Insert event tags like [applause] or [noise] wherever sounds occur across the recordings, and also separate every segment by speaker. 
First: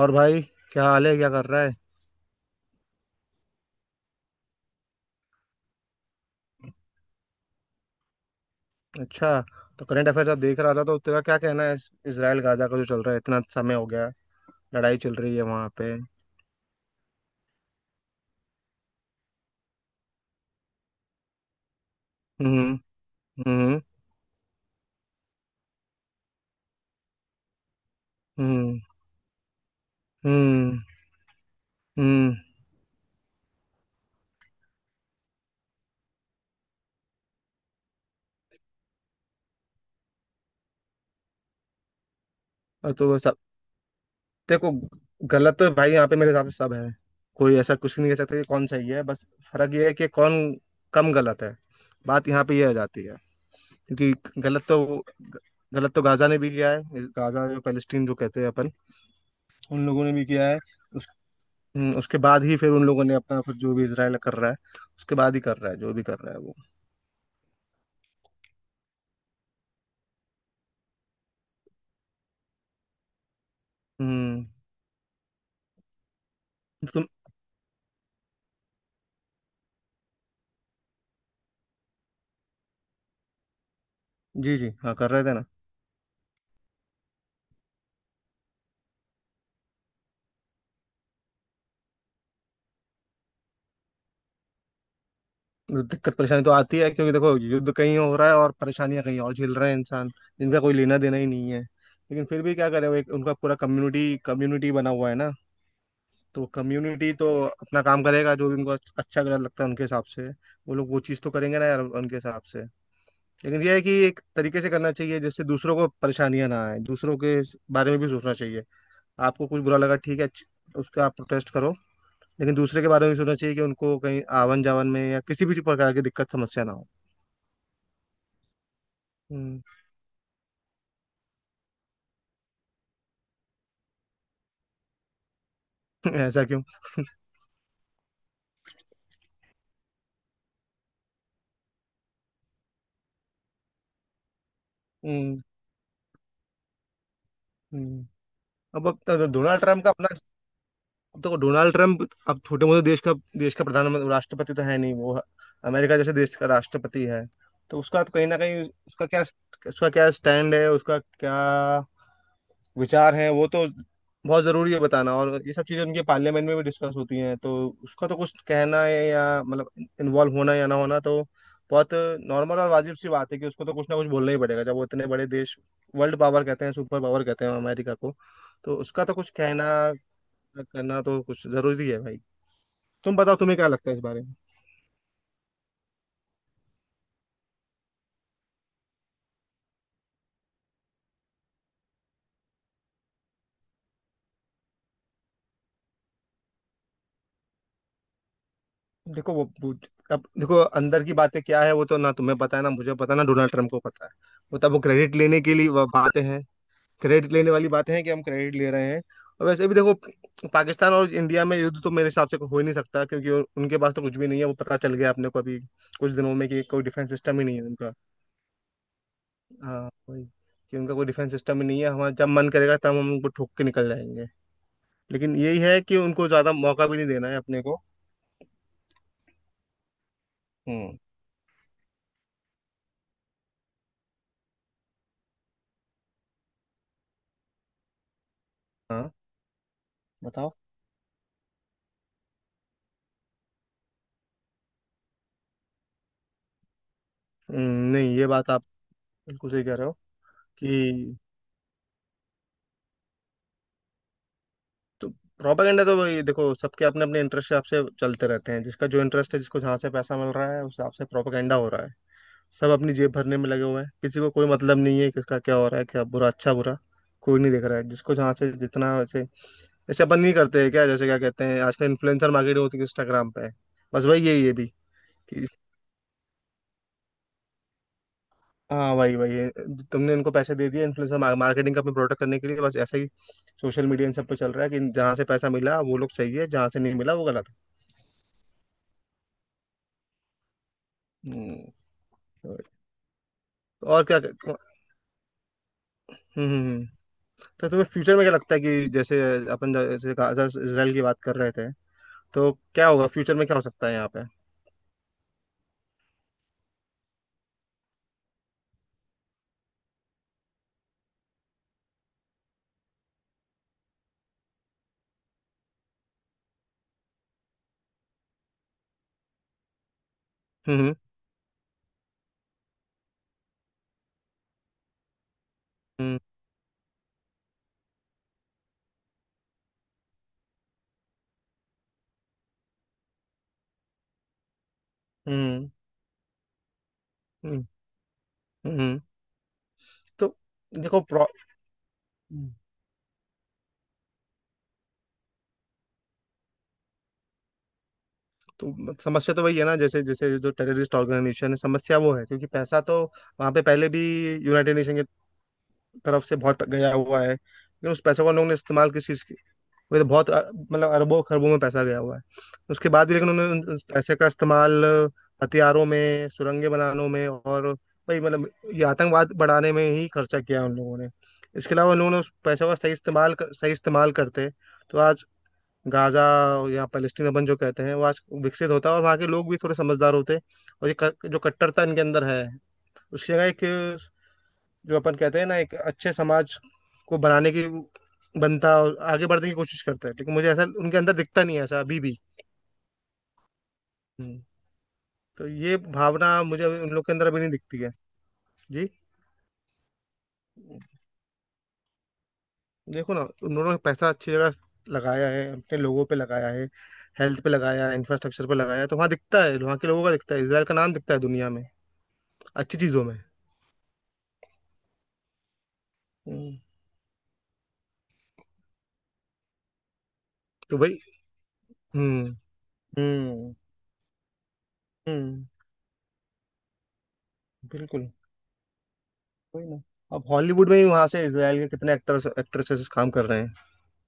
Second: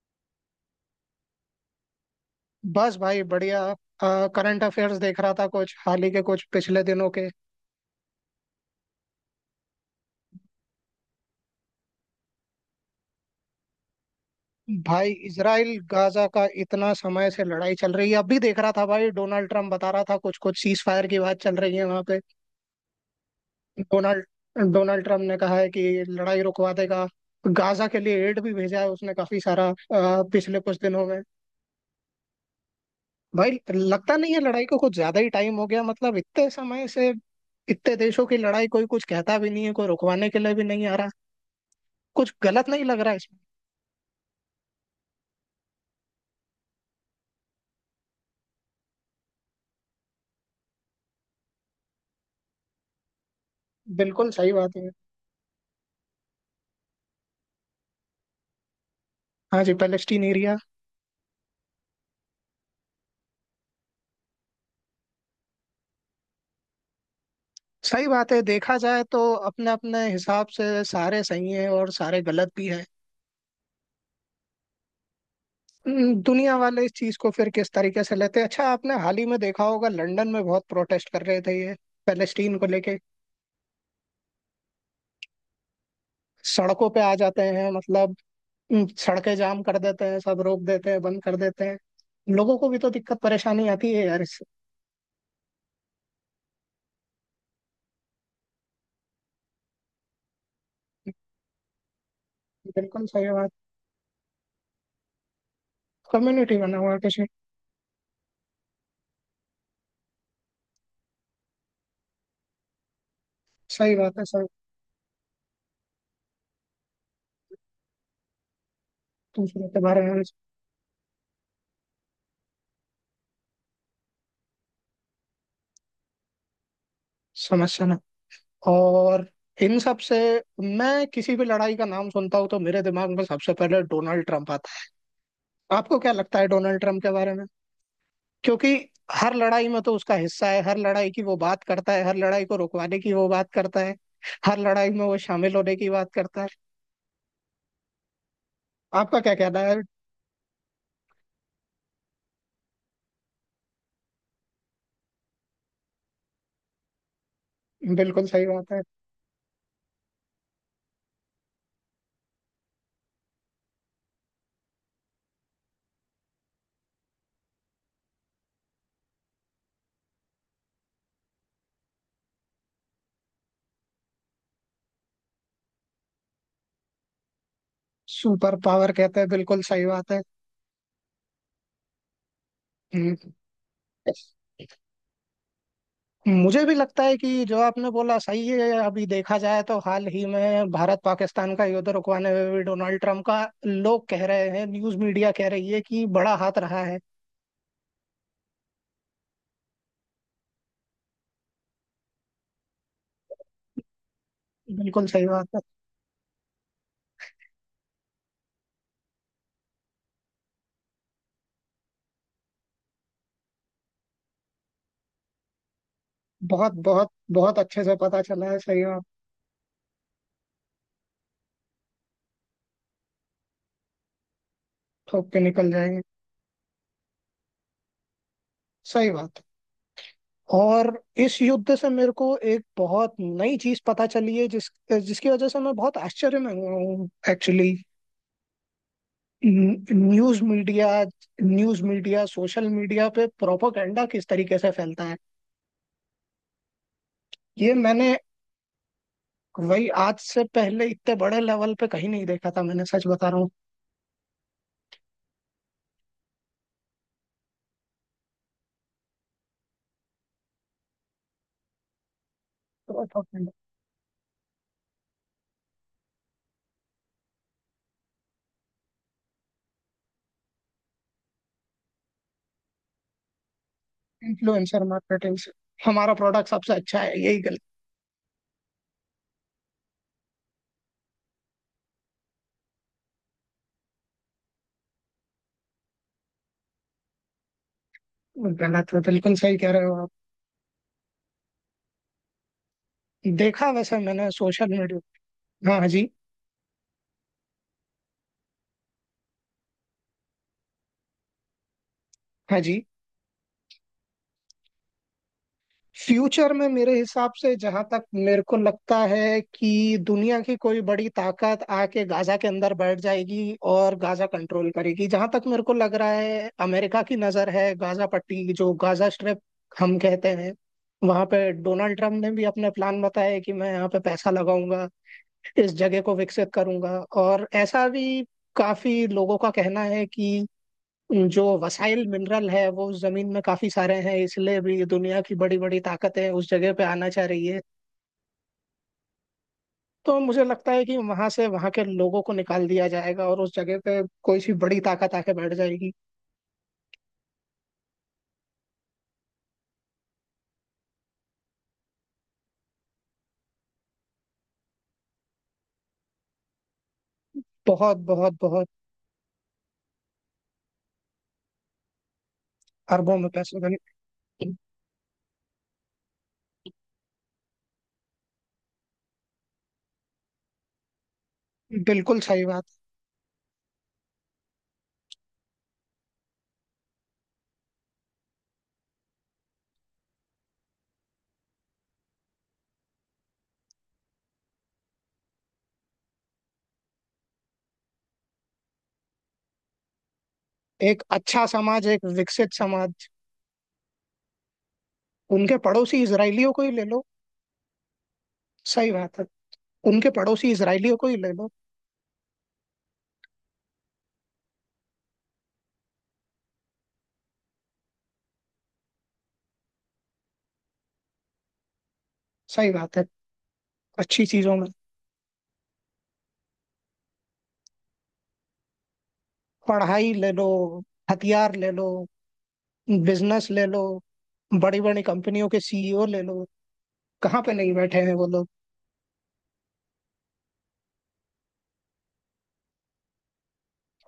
Speaker 1: और भाई क्या हाल है, क्या कर रहा है?
Speaker 2: बस भाई बढ़िया। करंट अफेयर्स देख रहा था कुछ हाल ही के कुछ पिछले दिनों के।
Speaker 1: अच्छा, तो करंट अफेयर आप देख रहा था? तो तेरा क्या कहना है इसराइल गाजा का जो चल रहा है, इतना समय हो गया, लड़ाई
Speaker 2: भाई
Speaker 1: चल रही है वहां
Speaker 2: इसराइल
Speaker 1: पे।
Speaker 2: गाजा का इतना समय से लड़ाई चल रही है, अब भी देख रहा था। भाई डोनाल्ड ट्रम्प बता रहा था कुछ कुछ सीज फायर की बात चल रही है वहां पे।
Speaker 1: हम्म। हम्म।
Speaker 2: डोनाल्ड डोनाल्ड ट्रम्प ने कहा है कि लड़ाई रुकवा देगा। गाजा के लिए एड भी भेजा
Speaker 1: हम्म।
Speaker 2: है उसने काफी सारा पिछले कुछ
Speaker 1: हम्म।
Speaker 2: दिनों में।
Speaker 1: हम्म।
Speaker 2: भाई लगता नहीं है, लड़ाई को कुछ ज्यादा ही टाइम हो गया, मतलब इतने समय से इतने देशों की लड़ाई कोई कुछ कहता भी नहीं है, कोई रुकवाने के लिए भी नहीं आ रहा। कुछ गलत नहीं
Speaker 1: और
Speaker 2: लग
Speaker 1: तो
Speaker 2: रहा है।
Speaker 1: वो सब देखो, गलत तो भाई यहाँ पे मेरे हिसाब से सब है। कोई ऐसा कुछ नहीं कह सकता कि कौन सही है, बस फर्क ये है कि कौन कम गलत है। बात यहाँ पे ये आ जाती है,
Speaker 2: बिल्कुल
Speaker 1: क्योंकि
Speaker 2: सही
Speaker 1: गलत
Speaker 2: बात है।
Speaker 1: तो गलत तो गाजा ने भी किया है। गाजा, जो पैलेस्टीन जो कहते हैं अपन,
Speaker 2: हाँ जी,
Speaker 1: उन लोगों ने
Speaker 2: पैलेस्टीन
Speaker 1: भी किया है।
Speaker 2: एरिया।
Speaker 1: उसके बाद ही फिर उन लोगों ने अपना, फिर जो भी इसराइल कर रहा है उसके बाद ही कर रहा है, जो भी कर रहा है वो।
Speaker 2: सही बात है, देखा जाए तो अपने अपने हिसाब से सारे सही हैं और सारे गलत भी हैं।
Speaker 1: हम्म।
Speaker 2: दुनिया वाले इस
Speaker 1: तुम।
Speaker 2: चीज को फिर किस तरीके से लेते हैं। अच्छा, आपने हाल ही में देखा होगा लंदन में बहुत प्रोटेस्ट कर रहे थे ये पैलेस्टीन को लेके।
Speaker 1: जी जी, हाँ कर रहे थे ना।
Speaker 2: सड़कों पे आ जाते हैं मतलब। सड़कें जाम कर देते हैं, सब रोक देते हैं, बंद कर देते हैं। लोगों को भी तो दिक्कत परेशानी आती है यार इससे।
Speaker 1: दिक्कत परेशानी तो आती है, क्योंकि देखो युद्ध कहीं हो रहा है और परेशानियां कहीं और झेल रहे हैं इंसान, जिनका कोई लेना देना ही नहीं है। लेकिन फिर भी क्या करें, वो
Speaker 2: बिल्कुल
Speaker 1: एक
Speaker 2: सही
Speaker 1: उनका
Speaker 2: बात।
Speaker 1: पूरा कम्युनिटी कम्युनिटी बना हुआ है ना। तो
Speaker 2: कम्युनिटी बना हुआ है
Speaker 1: कम्युनिटी
Speaker 2: किसी।
Speaker 1: तो अपना काम करेगा, जो भी उनको अच्छा गलत लगता है उनके हिसाब से वो लोग वो चीज़ तो करेंगे ना यार उनके हिसाब से। लेकिन ये है कि
Speaker 2: सही बात
Speaker 1: एक
Speaker 2: है सर।
Speaker 1: तरीके से करना चाहिए, जिससे दूसरों को परेशानियां ना आए, दूसरों के बारे में भी सोचना चाहिए। आपको कुछ
Speaker 2: दूसरों
Speaker 1: बुरा
Speaker 2: के
Speaker 1: लगा,
Speaker 2: बारे
Speaker 1: ठीक
Speaker 2: में
Speaker 1: है, उसका आप प्रोटेस्ट करो। लेकिन दूसरे के बारे में भी सोचना चाहिए कि उनको कहीं आवन जावन में या किसी भी प्रकार की दिक्कत समस्या ना हो।
Speaker 2: समझना। और
Speaker 1: हम्म।
Speaker 2: इन सब से मैं किसी भी लड़ाई का नाम सुनता हूँ तो मेरे दिमाग में सबसे पहले डोनाल्ड ट्रंप आता है। आपको क्या
Speaker 1: [laughs]
Speaker 2: लगता
Speaker 1: ऐसा
Speaker 2: है
Speaker 1: क्यों?
Speaker 2: डोनाल्ड ट्रंप के बारे में? क्योंकि हर लड़ाई में तो उसका हिस्सा है, हर लड़ाई की वो बात करता है, हर लड़ाई को रुकवाने की वो बात करता है, हर लड़ाई में वो
Speaker 1: हम्म।
Speaker 2: शामिल होने की बात करता है।
Speaker 1: हम्म। अब
Speaker 2: आपका
Speaker 1: तो
Speaker 2: क्या कहना
Speaker 1: डोनाल्ड
Speaker 2: है?
Speaker 1: ट्रम्प का अपना, अब देखो डोनाल्ड ट्रम्प, अब छोटे मोटे देश का प्रधानमंत्री राष्ट्रपति तो है नहीं वो। अमेरिका जैसे देश का राष्ट्रपति है। तो उसका तो
Speaker 2: बिल्कुल
Speaker 1: कहीं ना
Speaker 2: सही
Speaker 1: कहीं
Speaker 2: बात है।
Speaker 1: उसका क्या, उसका क्या स्टैंड है, उसका क्या विचार है वो तो बहुत जरूरी है बताना। और ये सब चीजें उनके पार्लियामेंट में भी डिस्कस होती हैं। तो उसका तो कुछ कहना है या मतलब इन्वॉल्व होना या ना होना तो बहुत नॉर्मल और वाजिब सी बात है कि उसको तो कुछ ना कुछ बोलना ही पड़ेगा, जब वो इतने बड़े देश, वर्ल्ड पावर कहते हैं, सुपर पावर कहते हैं अमेरिका को।
Speaker 2: सुपर
Speaker 1: तो
Speaker 2: पावर
Speaker 1: उसका तो
Speaker 2: कहते हैं,
Speaker 1: कुछ
Speaker 2: बिल्कुल
Speaker 1: कहना
Speaker 2: सही बात है।
Speaker 1: करना तो कुछ जरूरी है भाई।
Speaker 2: हम्म।
Speaker 1: तुम बताओ, तुम्हें क्या लगता है इस बारे में?
Speaker 2: मुझे भी लगता है कि जो आपने बोला सही है। अभी देखा जाए तो हाल ही में भारत पाकिस्तान का युद्ध रुकवाने में भी डोनाल्ड ट्रम्प का लोग कह रहे हैं, न्यूज मीडिया कह रही है कि बड़ा हाथ रहा है।
Speaker 1: देखो अब देखो अंदर की बातें क्या है, वो तो ना तुम्हें पता है, ना मुझे पता है, ना डोनाल्ड ट्रम्प को पता है। वो तब वो
Speaker 2: बिल्कुल
Speaker 1: क्रेडिट
Speaker 2: सही
Speaker 1: लेने
Speaker 2: बात
Speaker 1: के
Speaker 2: है।
Speaker 1: लिए वो बातें हैं, क्रेडिट लेने वाली बातें हैं कि हम क्रेडिट ले रहे हैं। और वैसे भी देखो, पाकिस्तान और इंडिया में युद्ध तो मेरे हिसाब से हो ही नहीं सकता, क्योंकि उनके पास तो कुछ भी नहीं है, वो पता चल गया अपने को अभी कुछ दिनों में कि
Speaker 2: बहुत
Speaker 1: कोई
Speaker 2: बहुत
Speaker 1: डिफेंस सिस्टम ही नहीं
Speaker 2: बहुत
Speaker 1: है
Speaker 2: अच्छे
Speaker 1: उनका।
Speaker 2: से पता चला है, सही बात।
Speaker 1: हाँ वही, कि उनका कोई डिफेंस सिस्टम ही नहीं है, हमारा जब मन करेगा तब हम उनको ठोक के निकल जाएंगे।
Speaker 2: थोप
Speaker 1: लेकिन
Speaker 2: के
Speaker 1: यही
Speaker 2: निकल
Speaker 1: है कि
Speaker 2: जाएंगे,
Speaker 1: उनको ज्यादा मौका भी नहीं देना है अपने को।
Speaker 2: सही बात।
Speaker 1: हम्म।
Speaker 2: और इस युद्ध से मेरे को एक बहुत नई चीज पता चली है जिसकी वजह से मैं बहुत आश्चर्य में हुआ हूँ एक्चुअली।
Speaker 1: हाँ
Speaker 2: न्यूज
Speaker 1: बताओ।
Speaker 2: Media. News media social media पे प्रोपोगंडा किस तरीके से फैलता है
Speaker 1: हम्म,
Speaker 2: ये मैंने,
Speaker 1: नहीं ये बात आप बिल्कुल सही कह रहे
Speaker 2: वही
Speaker 1: हो
Speaker 2: आज से पहले इतने
Speaker 1: कि।
Speaker 2: बड़े लेवल पे कहीं नहीं देखा था मैंने, सच बता रहा हूँ।
Speaker 1: तो प्रोपेगेंडा तो वही देखो, सबके अपने अपने इंटरेस्ट के हिसाब से चलते रहते हैं। जिसका जो इंटरेस्ट है, जिसको जहाँ से पैसा मिल रहा है, उस हिसाब से प्रोपेगेंडा हो रहा है। सब अपनी जेब भरने में
Speaker 2: प्रोपोगंडा।
Speaker 1: लगे हुए हैं, किसी को कोई मतलब नहीं है किसका क्या हो रहा है, क्या बुरा अच्छा बुरा कोई नहीं देख रहा है, जिसको जहाँ से जितना। वैसे जैसे अपन नहीं करते हैं क्या, जैसे क्या कहते हैं आजकल, इन्फ्लुएंसर मार्केटिंग होती है इंस्टाग्राम पे, बस वही यही है भी।
Speaker 2: इन्फ्लुएंसर मार्केटिंग से हमारा प्रोडक्ट सबसे अच्छा है, यही गलत।
Speaker 1: हाँ वही वही, तुमने इनको पैसे दे दिए इन्फ्लुएंसर मार्केटिंग का अपने प्रोडक्ट करने के लिए, बस ऐसा ही सोशल मीडिया इन सब पे चल रहा है कि जहाँ से पैसा मिला वो लोग सही है, जहाँ से नहीं मिला वो गलत है।
Speaker 2: गलत है, बिल्कुल सही कह रहे हो आप।
Speaker 1: हम्म,
Speaker 2: देखा वैसे
Speaker 1: और क्या।
Speaker 2: मैंने
Speaker 1: हम्म।
Speaker 2: Social media. हाँ, हाँ जी
Speaker 1: हम्म। हम्म। तो तुम्हें फ्यूचर में क्या लगता है कि जैसे अपन जैसे गाजा इसराइल की बात कर रहे थे, तो
Speaker 2: हाँ जी।
Speaker 1: क्या होगा फ्यूचर में, क्या हो सकता है यहाँ पे?
Speaker 2: फ्यूचर में मेरे हिसाब से, जहां तक मेरे को लगता है कि दुनिया की कोई बड़ी ताकत आके गाजा के अंदर बैठ जाएगी और गाजा कंट्रोल करेगी। जहां तक मेरे को लग रहा है अमेरिका की नजर है, गाजा पट्टी जो गाजा स्ट्रिप हम कहते हैं,
Speaker 1: हम्म
Speaker 2: वहां पे डोनाल्ड ट्रम्प ने भी अपने प्लान बताए कि मैं यहाँ पे पैसा लगाऊंगा, इस जगह को
Speaker 1: हम्म।
Speaker 2: विकसित करूंगा। और ऐसा भी काफी लोगों का कहना है कि जो वसाइल मिनरल है वो उस जमीन में काफी सारे हैं, इसलिए भी दुनिया की बड़ी
Speaker 1: हम्म।
Speaker 2: बड़ी ताकतें उस जगह पे आना चाह रही
Speaker 1: हम्म।
Speaker 2: है।
Speaker 1: हम्म। हम्म। हम्म।
Speaker 2: तो
Speaker 1: तो
Speaker 2: मुझे लगता है कि
Speaker 1: देखो
Speaker 2: वहां से वहां के लोगों को
Speaker 1: हम्म।
Speaker 2: निकाल दिया जाएगा और उस जगह पे कोई सी बड़ी ताकत आके बैठ जाएगी।
Speaker 1: तो समस्या तो वही है ना, जैसे जैसे जो टेररिस्ट ऑर्गेनाइजेशन है, समस्या वो है। क्योंकि पैसा तो वहां पे पहले भी यूनाइटेड नेशन के तरफ से बहुत गया हुआ है, लेकिन
Speaker 2: बहुत
Speaker 1: उस पैसों को
Speaker 2: बहुत
Speaker 1: लोगों ने
Speaker 2: बहुत।
Speaker 1: इस्तेमाल किस चीज़ की। वो तो बहुत मतलब अरबों खरबों में पैसा गया हुआ है उसके बाद भी।
Speaker 2: अरबों में
Speaker 1: लेकिन उन्होंने
Speaker 2: पैसे बने।
Speaker 1: उस पैसे का इस्तेमाल हथियारों में सुरंगें बनाने में और वही मतलब ये आतंकवाद बढ़ाने में ही खर्चा किया उन लोगों ने। इसके अलावा उन लोगों ने
Speaker 2: बिल्कुल
Speaker 1: उस
Speaker 2: सही बात।
Speaker 1: पैसों का सही सही इस्तेमाल करते तो आज गाजा या पैलेस्टीन अपन जो कहते हैं, वो आज विकसित होता और वहाँ के लोग भी थोड़े समझदार होते। और जो कट्टरता इनके अंदर है, उसकी जगह एक, जो अपन कहते हैं ना एक अच्छे समाज को बनाने की बनता और आगे बढ़ने की कोशिश करता। है लेकिन मुझे ऐसा उनके
Speaker 2: एक
Speaker 1: अंदर
Speaker 2: अच्छा
Speaker 1: दिखता नहीं है, ऐसा
Speaker 2: समाज,
Speaker 1: अभी
Speaker 2: एक
Speaker 1: भी।
Speaker 2: विकसित समाज।
Speaker 1: हम्म, तो
Speaker 2: उनके
Speaker 1: ये
Speaker 2: पड़ोसी
Speaker 1: भावना
Speaker 2: इसराइलियों को
Speaker 1: मुझे
Speaker 2: ही
Speaker 1: अभी
Speaker 2: ले
Speaker 1: उन
Speaker 2: लो।
Speaker 1: लोग के अंदर अभी नहीं दिखती है। जी,
Speaker 2: सही बात है। उनके पड़ोसी इसराइलियों को ही ले लो।
Speaker 1: देखो ना उन लोगों ने पैसा अच्छी जगह लगाया है, अपने लोगों पे लगाया है, हेल्थ पे लगाया है, इंफ्रास्ट्रक्चर पे लगाया है, तो वहाँ दिखता है, वहाँ के लोगों का दिखता है, इसराइल का नाम दिखता है दुनिया में
Speaker 2: सही
Speaker 1: अच्छी
Speaker 2: बात
Speaker 1: चीजों
Speaker 2: है।
Speaker 1: में।
Speaker 2: अच्छी चीजों में,
Speaker 1: हम्म,
Speaker 2: पढ़ाई ले लो,
Speaker 1: तो भाई।
Speaker 2: हथियार ले लो,
Speaker 1: हम्म।
Speaker 2: बिजनेस
Speaker 1: हम्म।
Speaker 2: ले लो, बड़ी बड़ी
Speaker 1: हम्म।
Speaker 2: कंपनियों के सीईओ ले लो, कहाँ पे नहीं बैठे
Speaker 1: बिल्कुल,
Speaker 2: हैं वो लोग।
Speaker 1: वही ना, अब हॉलीवुड में भी वहां से इसराइल के कितने एक्टर्स एक्ट्रेसेस काम कर रहे हैं।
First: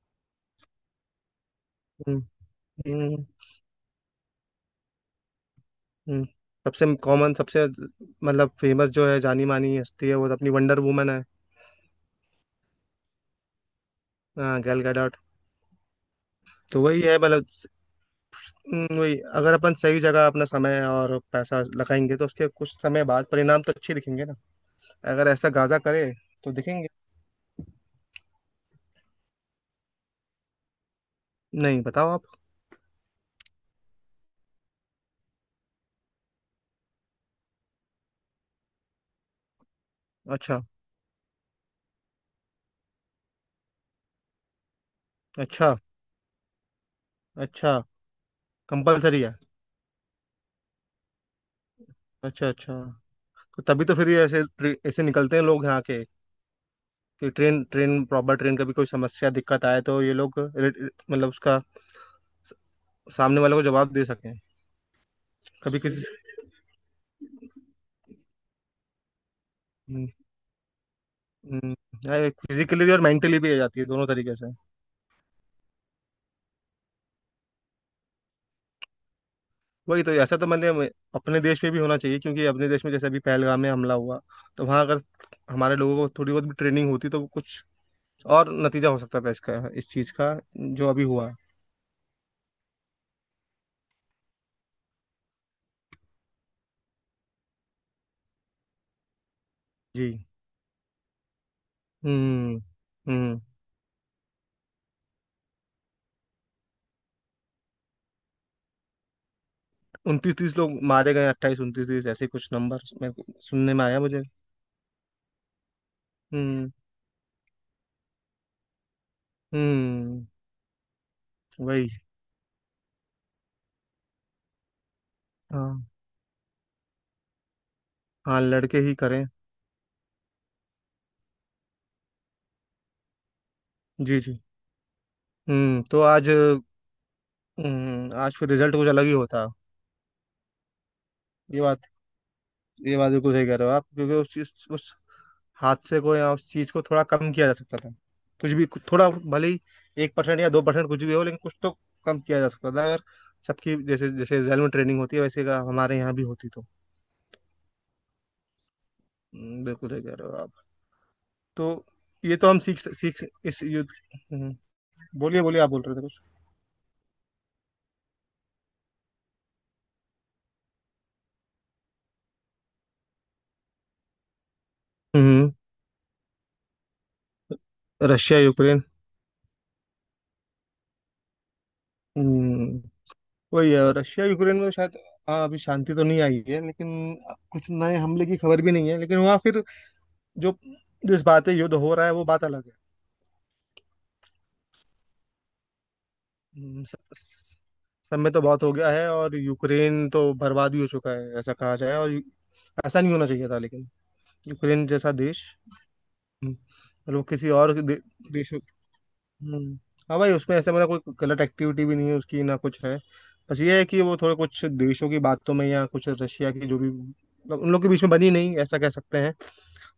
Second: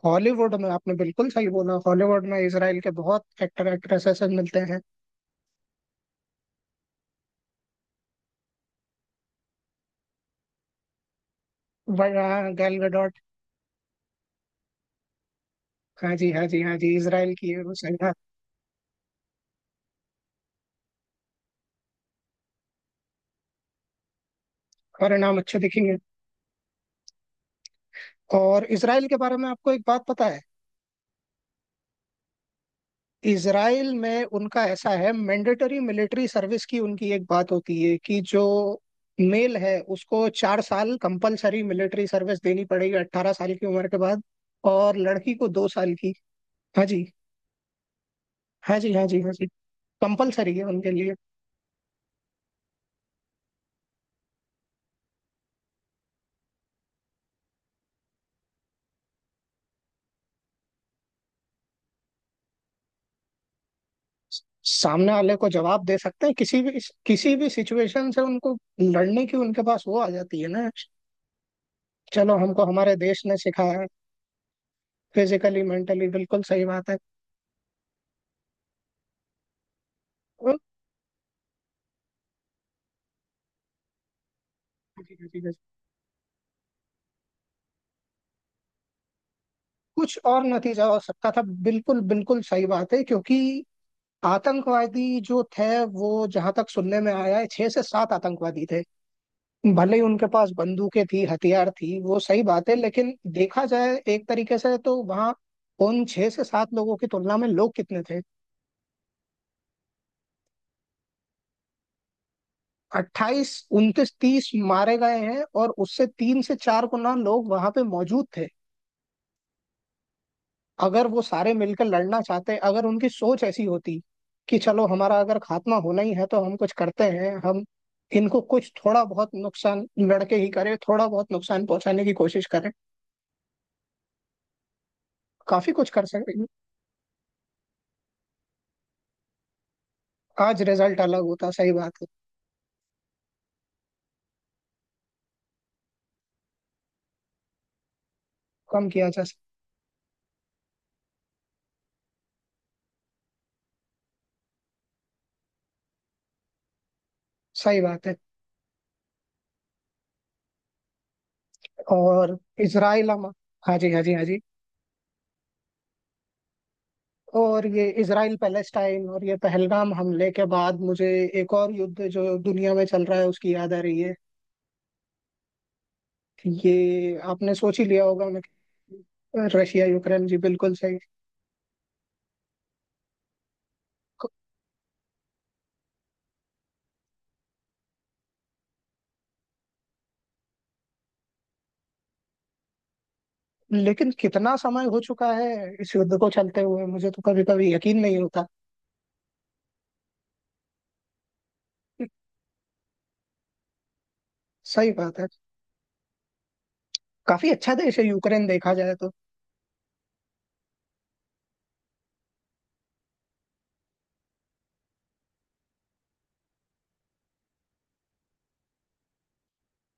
Speaker 2: हॉलीवुड में आपने बिल्कुल सही बोला,
Speaker 1: हम्म।
Speaker 2: हॉलीवुड में इसराइल के बहुत
Speaker 1: हम्म।
Speaker 2: एक्टर एक्ट्रेसेस मिलते हैं।
Speaker 1: हम्म। सबसे कॉमन, सबसे मतलब फेमस जो है, जानी मानी हस्ती है, वो तो अपनी वंडर वुमन है।
Speaker 2: गैल गडोट।
Speaker 1: हाँ गैल गैडोट।
Speaker 2: हाँ जी हाँ जी हाँ
Speaker 1: तो
Speaker 2: जी,
Speaker 1: वही है,
Speaker 2: इसराइल
Speaker 1: मतलब
Speaker 2: की है वो, सही है।
Speaker 1: वही अगर अपन सही जगह अपना समय और पैसा लगाएंगे, तो उसके कुछ समय बाद परिणाम तो अच्छे दिखेंगे ना।
Speaker 2: और
Speaker 1: अगर
Speaker 2: नाम
Speaker 1: ऐसा
Speaker 2: अच्छे
Speaker 1: गाजा
Speaker 2: दिखेंगे।
Speaker 1: करे तो दिखेंगे।
Speaker 2: और इसराइल के बारे में आपको एक बात पता है?
Speaker 1: नहीं बताओ आप।
Speaker 2: इसराइल में उनका ऐसा है, मैंडेटरी मिलिट्री सर्विस की उनकी एक बात होती है कि जो मेल है उसको चार
Speaker 1: अच्छा।
Speaker 2: साल कंपलसरी मिलिट्री सर्विस देनी पड़ेगी 18 साल की उम्र के बाद, और लड़की को दो
Speaker 1: अच्छा।
Speaker 2: साल की। हाँ जी।
Speaker 1: अच्छा।
Speaker 2: हाँ जी हाँ जी
Speaker 1: कंपलसरी
Speaker 2: हाँ
Speaker 1: है?
Speaker 2: जी। कंपलसरी है उनके लिए।
Speaker 1: अच्छा अच्छा। तो तभी तो फिर ये ऐसे ऐसे निकलते हैं लोग यहाँ के, कि ट्रेन ट्रेन प्रॉपर ट्रेन का भी कोई समस्या दिक्कत आए तो ये लोग रि- रि- मतलब उसका स- सामने वाले को जवाब दे सकें।
Speaker 2: सामने वाले को
Speaker 1: कभी
Speaker 2: जवाब दे
Speaker 1: किसी,
Speaker 2: सकते हैं, किसी भी सिचुएशन से उनको लड़ने की उनके पास वो आ जाती है ना। चलो, हमको
Speaker 1: फिजिकली भी
Speaker 2: हमारे
Speaker 1: और
Speaker 2: देश ने
Speaker 1: मेंटली भी आ
Speaker 2: सिखाया
Speaker 1: जाती
Speaker 2: है।
Speaker 1: है दोनों तरीके से।
Speaker 2: फिजिकली मेंटली, बिल्कुल सही बात
Speaker 1: वही तो ऐसा तो मैंने अपने देश में भी होना चाहिए। क्योंकि अपने देश में जैसे अभी पहलगाम में हमला हुआ, तो वहाँ अगर
Speaker 2: है।
Speaker 1: हमारे लोगों को थोड़ी बहुत भी ट्रेनिंग होती तो कुछ और नतीजा हो सकता था इसका, इस चीज़
Speaker 2: कुछ
Speaker 1: का
Speaker 2: और नतीजा
Speaker 1: जो
Speaker 2: हो
Speaker 1: अभी
Speaker 2: सकता
Speaker 1: हुआ।
Speaker 2: था, बिल्कुल बिल्कुल सही बात है, क्योंकि आतंकवादी जो थे वो जहां तक सुनने में आया है छह से सात आतंकवादी थे। भले ही
Speaker 1: जी।
Speaker 2: उनके पास बंदूकें थी, हथियार थी, वो सही
Speaker 1: हम्म।
Speaker 2: बात है, लेकिन
Speaker 1: हम्म।
Speaker 2: देखा जाए एक तरीके से तो वहां उन छह से सात लोगों की तुलना में लोग कितने थे।
Speaker 1: उनतीस तीस लोग मारे गए, अट्ठाईस उनतीस तीस ऐसे कुछ नंबर मेरे को
Speaker 2: 28
Speaker 1: सुनने में आया
Speaker 2: 29
Speaker 1: मुझे।
Speaker 2: 30 मारे गए हैं, और उससे तीन से
Speaker 1: हम्म।
Speaker 2: चार गुना लोग वहां पे मौजूद थे।
Speaker 1: हम्म।
Speaker 2: अगर वो सारे मिलकर
Speaker 1: वही,
Speaker 2: लड़ना चाहते, अगर उनकी सोच ऐसी होती कि चलो हमारा अगर
Speaker 1: हाँ।
Speaker 2: खात्मा होना ही है तो हम कुछ करते हैं, हम इनको
Speaker 1: हाँ
Speaker 2: कुछ
Speaker 1: लड़के ही
Speaker 2: थोड़ा
Speaker 1: करें।
Speaker 2: बहुत नुकसान लड़के ही करें, थोड़ा बहुत नुकसान पहुंचाने की कोशिश करें,
Speaker 1: जी जी।
Speaker 2: काफी
Speaker 1: हम्म,
Speaker 2: कुछ
Speaker 1: तो
Speaker 2: कर
Speaker 1: आज,
Speaker 2: सकते हैं।
Speaker 1: आज फिर रिजल्ट कुछ अलग ही होता।
Speaker 2: आज रिजल्ट अलग होता,
Speaker 1: ये
Speaker 2: सही
Speaker 1: बात,
Speaker 2: बात है।
Speaker 1: ये बात बिल्कुल सही कह रहे हो आप, क्योंकि उस चीज, उस हादसे को या उस चीज को थोड़ा कम किया जा सकता था। कुछ भी
Speaker 2: कम किया
Speaker 1: थोड़ा
Speaker 2: जा सकता,
Speaker 1: भले ही 1 परसेंट या 2 परसेंट कुछ भी हो, लेकिन कुछ तो कम किया जा सकता था, अगर सबकी जैसे जैसे जेल में ट्रेनिंग होती है वैसे का हमारे यहाँ भी होती तो।
Speaker 2: सही बात है।
Speaker 1: बिल्कुल सही कह रहे हो आप। तो
Speaker 2: और
Speaker 1: ये तो हम सीख
Speaker 2: इसराइल
Speaker 1: सीख
Speaker 2: हम,
Speaker 1: इस
Speaker 2: हाँ
Speaker 1: युद्ध।
Speaker 2: जी हाँ जी हाँ जी।
Speaker 1: हम्म। हम्म। बोलिए बोलिए, आप बोल रहे थे कुछ।
Speaker 2: और ये इसराइल पैलेस्टाइन और ये पहलगाम हमले के बाद मुझे एक और युद्ध जो दुनिया में चल रहा है उसकी याद आ रही है।
Speaker 1: हम्म।
Speaker 2: ये आपने सोच ही लिया होगा,
Speaker 1: रशिया
Speaker 2: मैं,
Speaker 1: यूक्रेन।
Speaker 2: रशिया यूक्रेन जी बिल्कुल सही।
Speaker 1: हम्म, वही है, रशिया
Speaker 2: क-
Speaker 1: यूक्रेन में शायद, हाँ अभी शांति तो नहीं आई है, लेकिन कुछ नए हमले की खबर भी नहीं है। लेकिन वहाँ फिर जो जिस बात है युद्ध हो रहा है वो बात अलग है।
Speaker 2: लेकिन कितना समय हो चुका है इस युद्ध को चलते
Speaker 1: हम्म,
Speaker 2: हुए,
Speaker 1: स-
Speaker 2: मुझे तो कभी
Speaker 1: स-
Speaker 2: कभी यकीन नहीं
Speaker 1: सब में तो
Speaker 2: होता।
Speaker 1: बहुत हो गया है और यूक्रेन तो बर्बाद भी हो चुका है ऐसा कहा जाए। और ऐसा नहीं होना चाहिए था, लेकिन यूक्रेन
Speaker 2: सही
Speaker 1: जैसा
Speaker 2: बात है।
Speaker 1: देश, मतलब
Speaker 2: काफी
Speaker 1: किसी और
Speaker 2: अच्छा देश है यूक्रेन,
Speaker 1: देश।
Speaker 2: देखा जाए तो।
Speaker 1: हम्म, हाँ भाई उसमें ऐसा मतलब कोई गलत एक्टिविटी भी नहीं है उसकी ना कुछ है। बस ये है कि वो थोड़े कुछ देशों की बातों में या कुछ रशिया की जो भी मतलब उन लोग के बीच में बनी नहीं ऐसा कह सकते हैं।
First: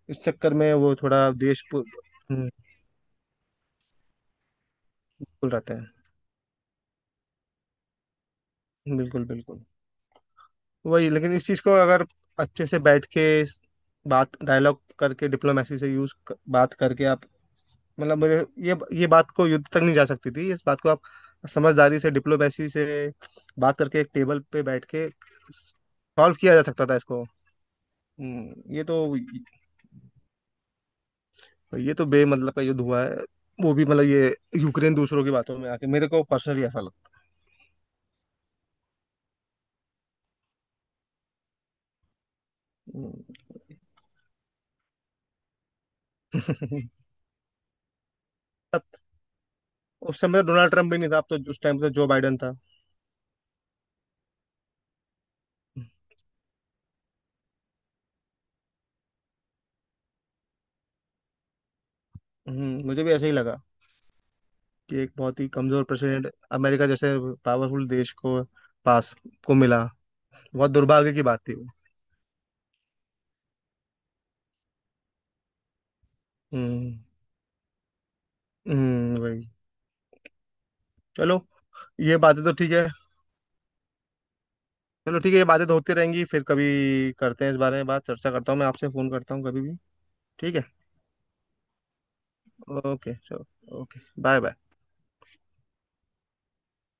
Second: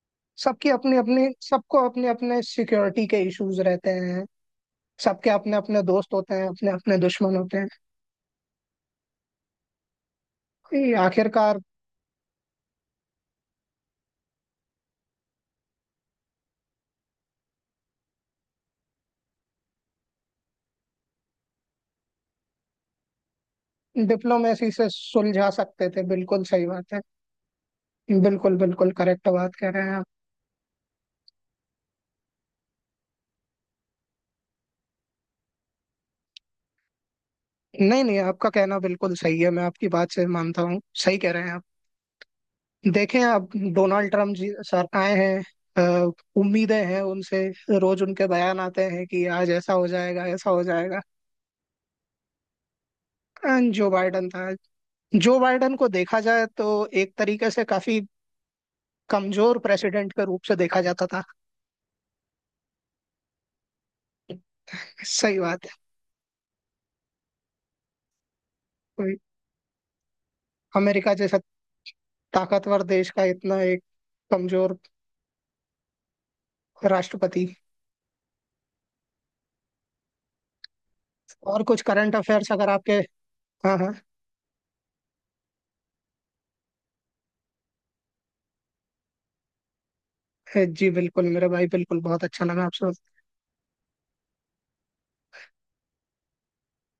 Speaker 1: इस चक्कर
Speaker 2: सबकी
Speaker 1: में वो
Speaker 2: अपनी अपनी,
Speaker 1: थोड़ा देश
Speaker 2: सबको अपने अपने
Speaker 1: हम्म,
Speaker 2: सिक्योरिटी के इश्यूज रहते हैं, सबके
Speaker 1: बिल्कुल
Speaker 2: अपने
Speaker 1: रहते
Speaker 2: अपने
Speaker 1: हैं।
Speaker 2: दोस्त होते हैं अपने अपने दुश्मन होते हैं।
Speaker 1: बिल्कुल बिल्कुल।
Speaker 2: ये
Speaker 1: वही, लेकिन इस
Speaker 2: आखिरकार
Speaker 1: चीज को अगर अच्छे से बैठ के इस बात डायलॉग करके डिप्लोमेसी से यूज बात करके आप, मतलब मुझे ये बात को युद्ध तक नहीं जा सकती थी, इस बात को आप समझदारी से डिप्लोमेसी से बात करके एक टेबल पे
Speaker 2: डिप्लोमेसी
Speaker 1: बैठ
Speaker 2: से
Speaker 1: के
Speaker 2: सुलझा सकते थे,
Speaker 1: सॉल्व
Speaker 2: बिल्कुल
Speaker 1: किया जा
Speaker 2: सही
Speaker 1: सकता
Speaker 2: बात
Speaker 1: था
Speaker 2: है।
Speaker 1: इसको।
Speaker 2: बिल्कुल
Speaker 1: ये
Speaker 2: बिल्कुल
Speaker 1: तो,
Speaker 2: करेक्ट बात कह रहे हैं आप।
Speaker 1: ये तो बेमतलब का युद्ध हुआ है, वो भी मतलब ये यूक्रेन दूसरों की बातों में आके, मेरे को पर्सनली ऐसा लगता
Speaker 2: नहीं नहीं, आपका कहना बिल्कुल सही है, मैं आपकी बात से मानता हूँ, सही कह रहे हैं आप।
Speaker 1: है।
Speaker 2: देखें, अब डोनाल्ड ट्रम्प जी सर आए हैं। अ, उम्मीदें
Speaker 1: हम्म। [laughs]
Speaker 2: हैं उनसे, रोज उनके बयान आते
Speaker 1: तब
Speaker 2: हैं कि आज ऐसा हो
Speaker 1: उस
Speaker 2: जाएगा,
Speaker 1: समय
Speaker 2: ऐसा हो
Speaker 1: डोनाल्ड ट्रम्प भी
Speaker 2: जाएगा।
Speaker 1: नहीं था, अब तो उस टाइम तो जो बाइडन था।
Speaker 2: जो बाइडन था। जो बाइडन को देखा जाए तो एक तरीके से काफी कमजोर प्रेसिडेंट के रूप से देखा जाता था।
Speaker 1: मुझे भी ऐसा ही लगा कि एक
Speaker 2: सही
Speaker 1: बहुत ही
Speaker 2: बात
Speaker 1: कमजोर
Speaker 2: है।
Speaker 1: प्रेसिडेंट अमेरिका जैसे पावरफुल देश को पास
Speaker 2: कोई,
Speaker 1: को मिला, बहुत
Speaker 2: अमेरिका
Speaker 1: दुर्भाग्य की
Speaker 2: जैसा
Speaker 1: बात थी वो।
Speaker 2: ताकतवर देश का इतना एक कमजोर
Speaker 1: हम्म।
Speaker 2: राष्ट्रपति।
Speaker 1: वही। चलो
Speaker 2: और कुछ करंट
Speaker 1: ये बातें
Speaker 2: अफेयर्स
Speaker 1: तो
Speaker 2: अगर
Speaker 1: ठीक है,
Speaker 2: आपके, हाँ हाँ।
Speaker 1: चलो ठीक है, ये बातें तो होती रहेंगी, फिर कभी करते हैं इस बारे में बात, चर्चा करता हूँ मैं आपसे, फोन करता हूँ कभी भी। ठीक है,
Speaker 2: [laughs] जी बिल्कुल मेरा भाई, बिल्कुल बहुत अच्छा लगा आपसे।
Speaker 1: ओके चलो, ओके बाय बाय।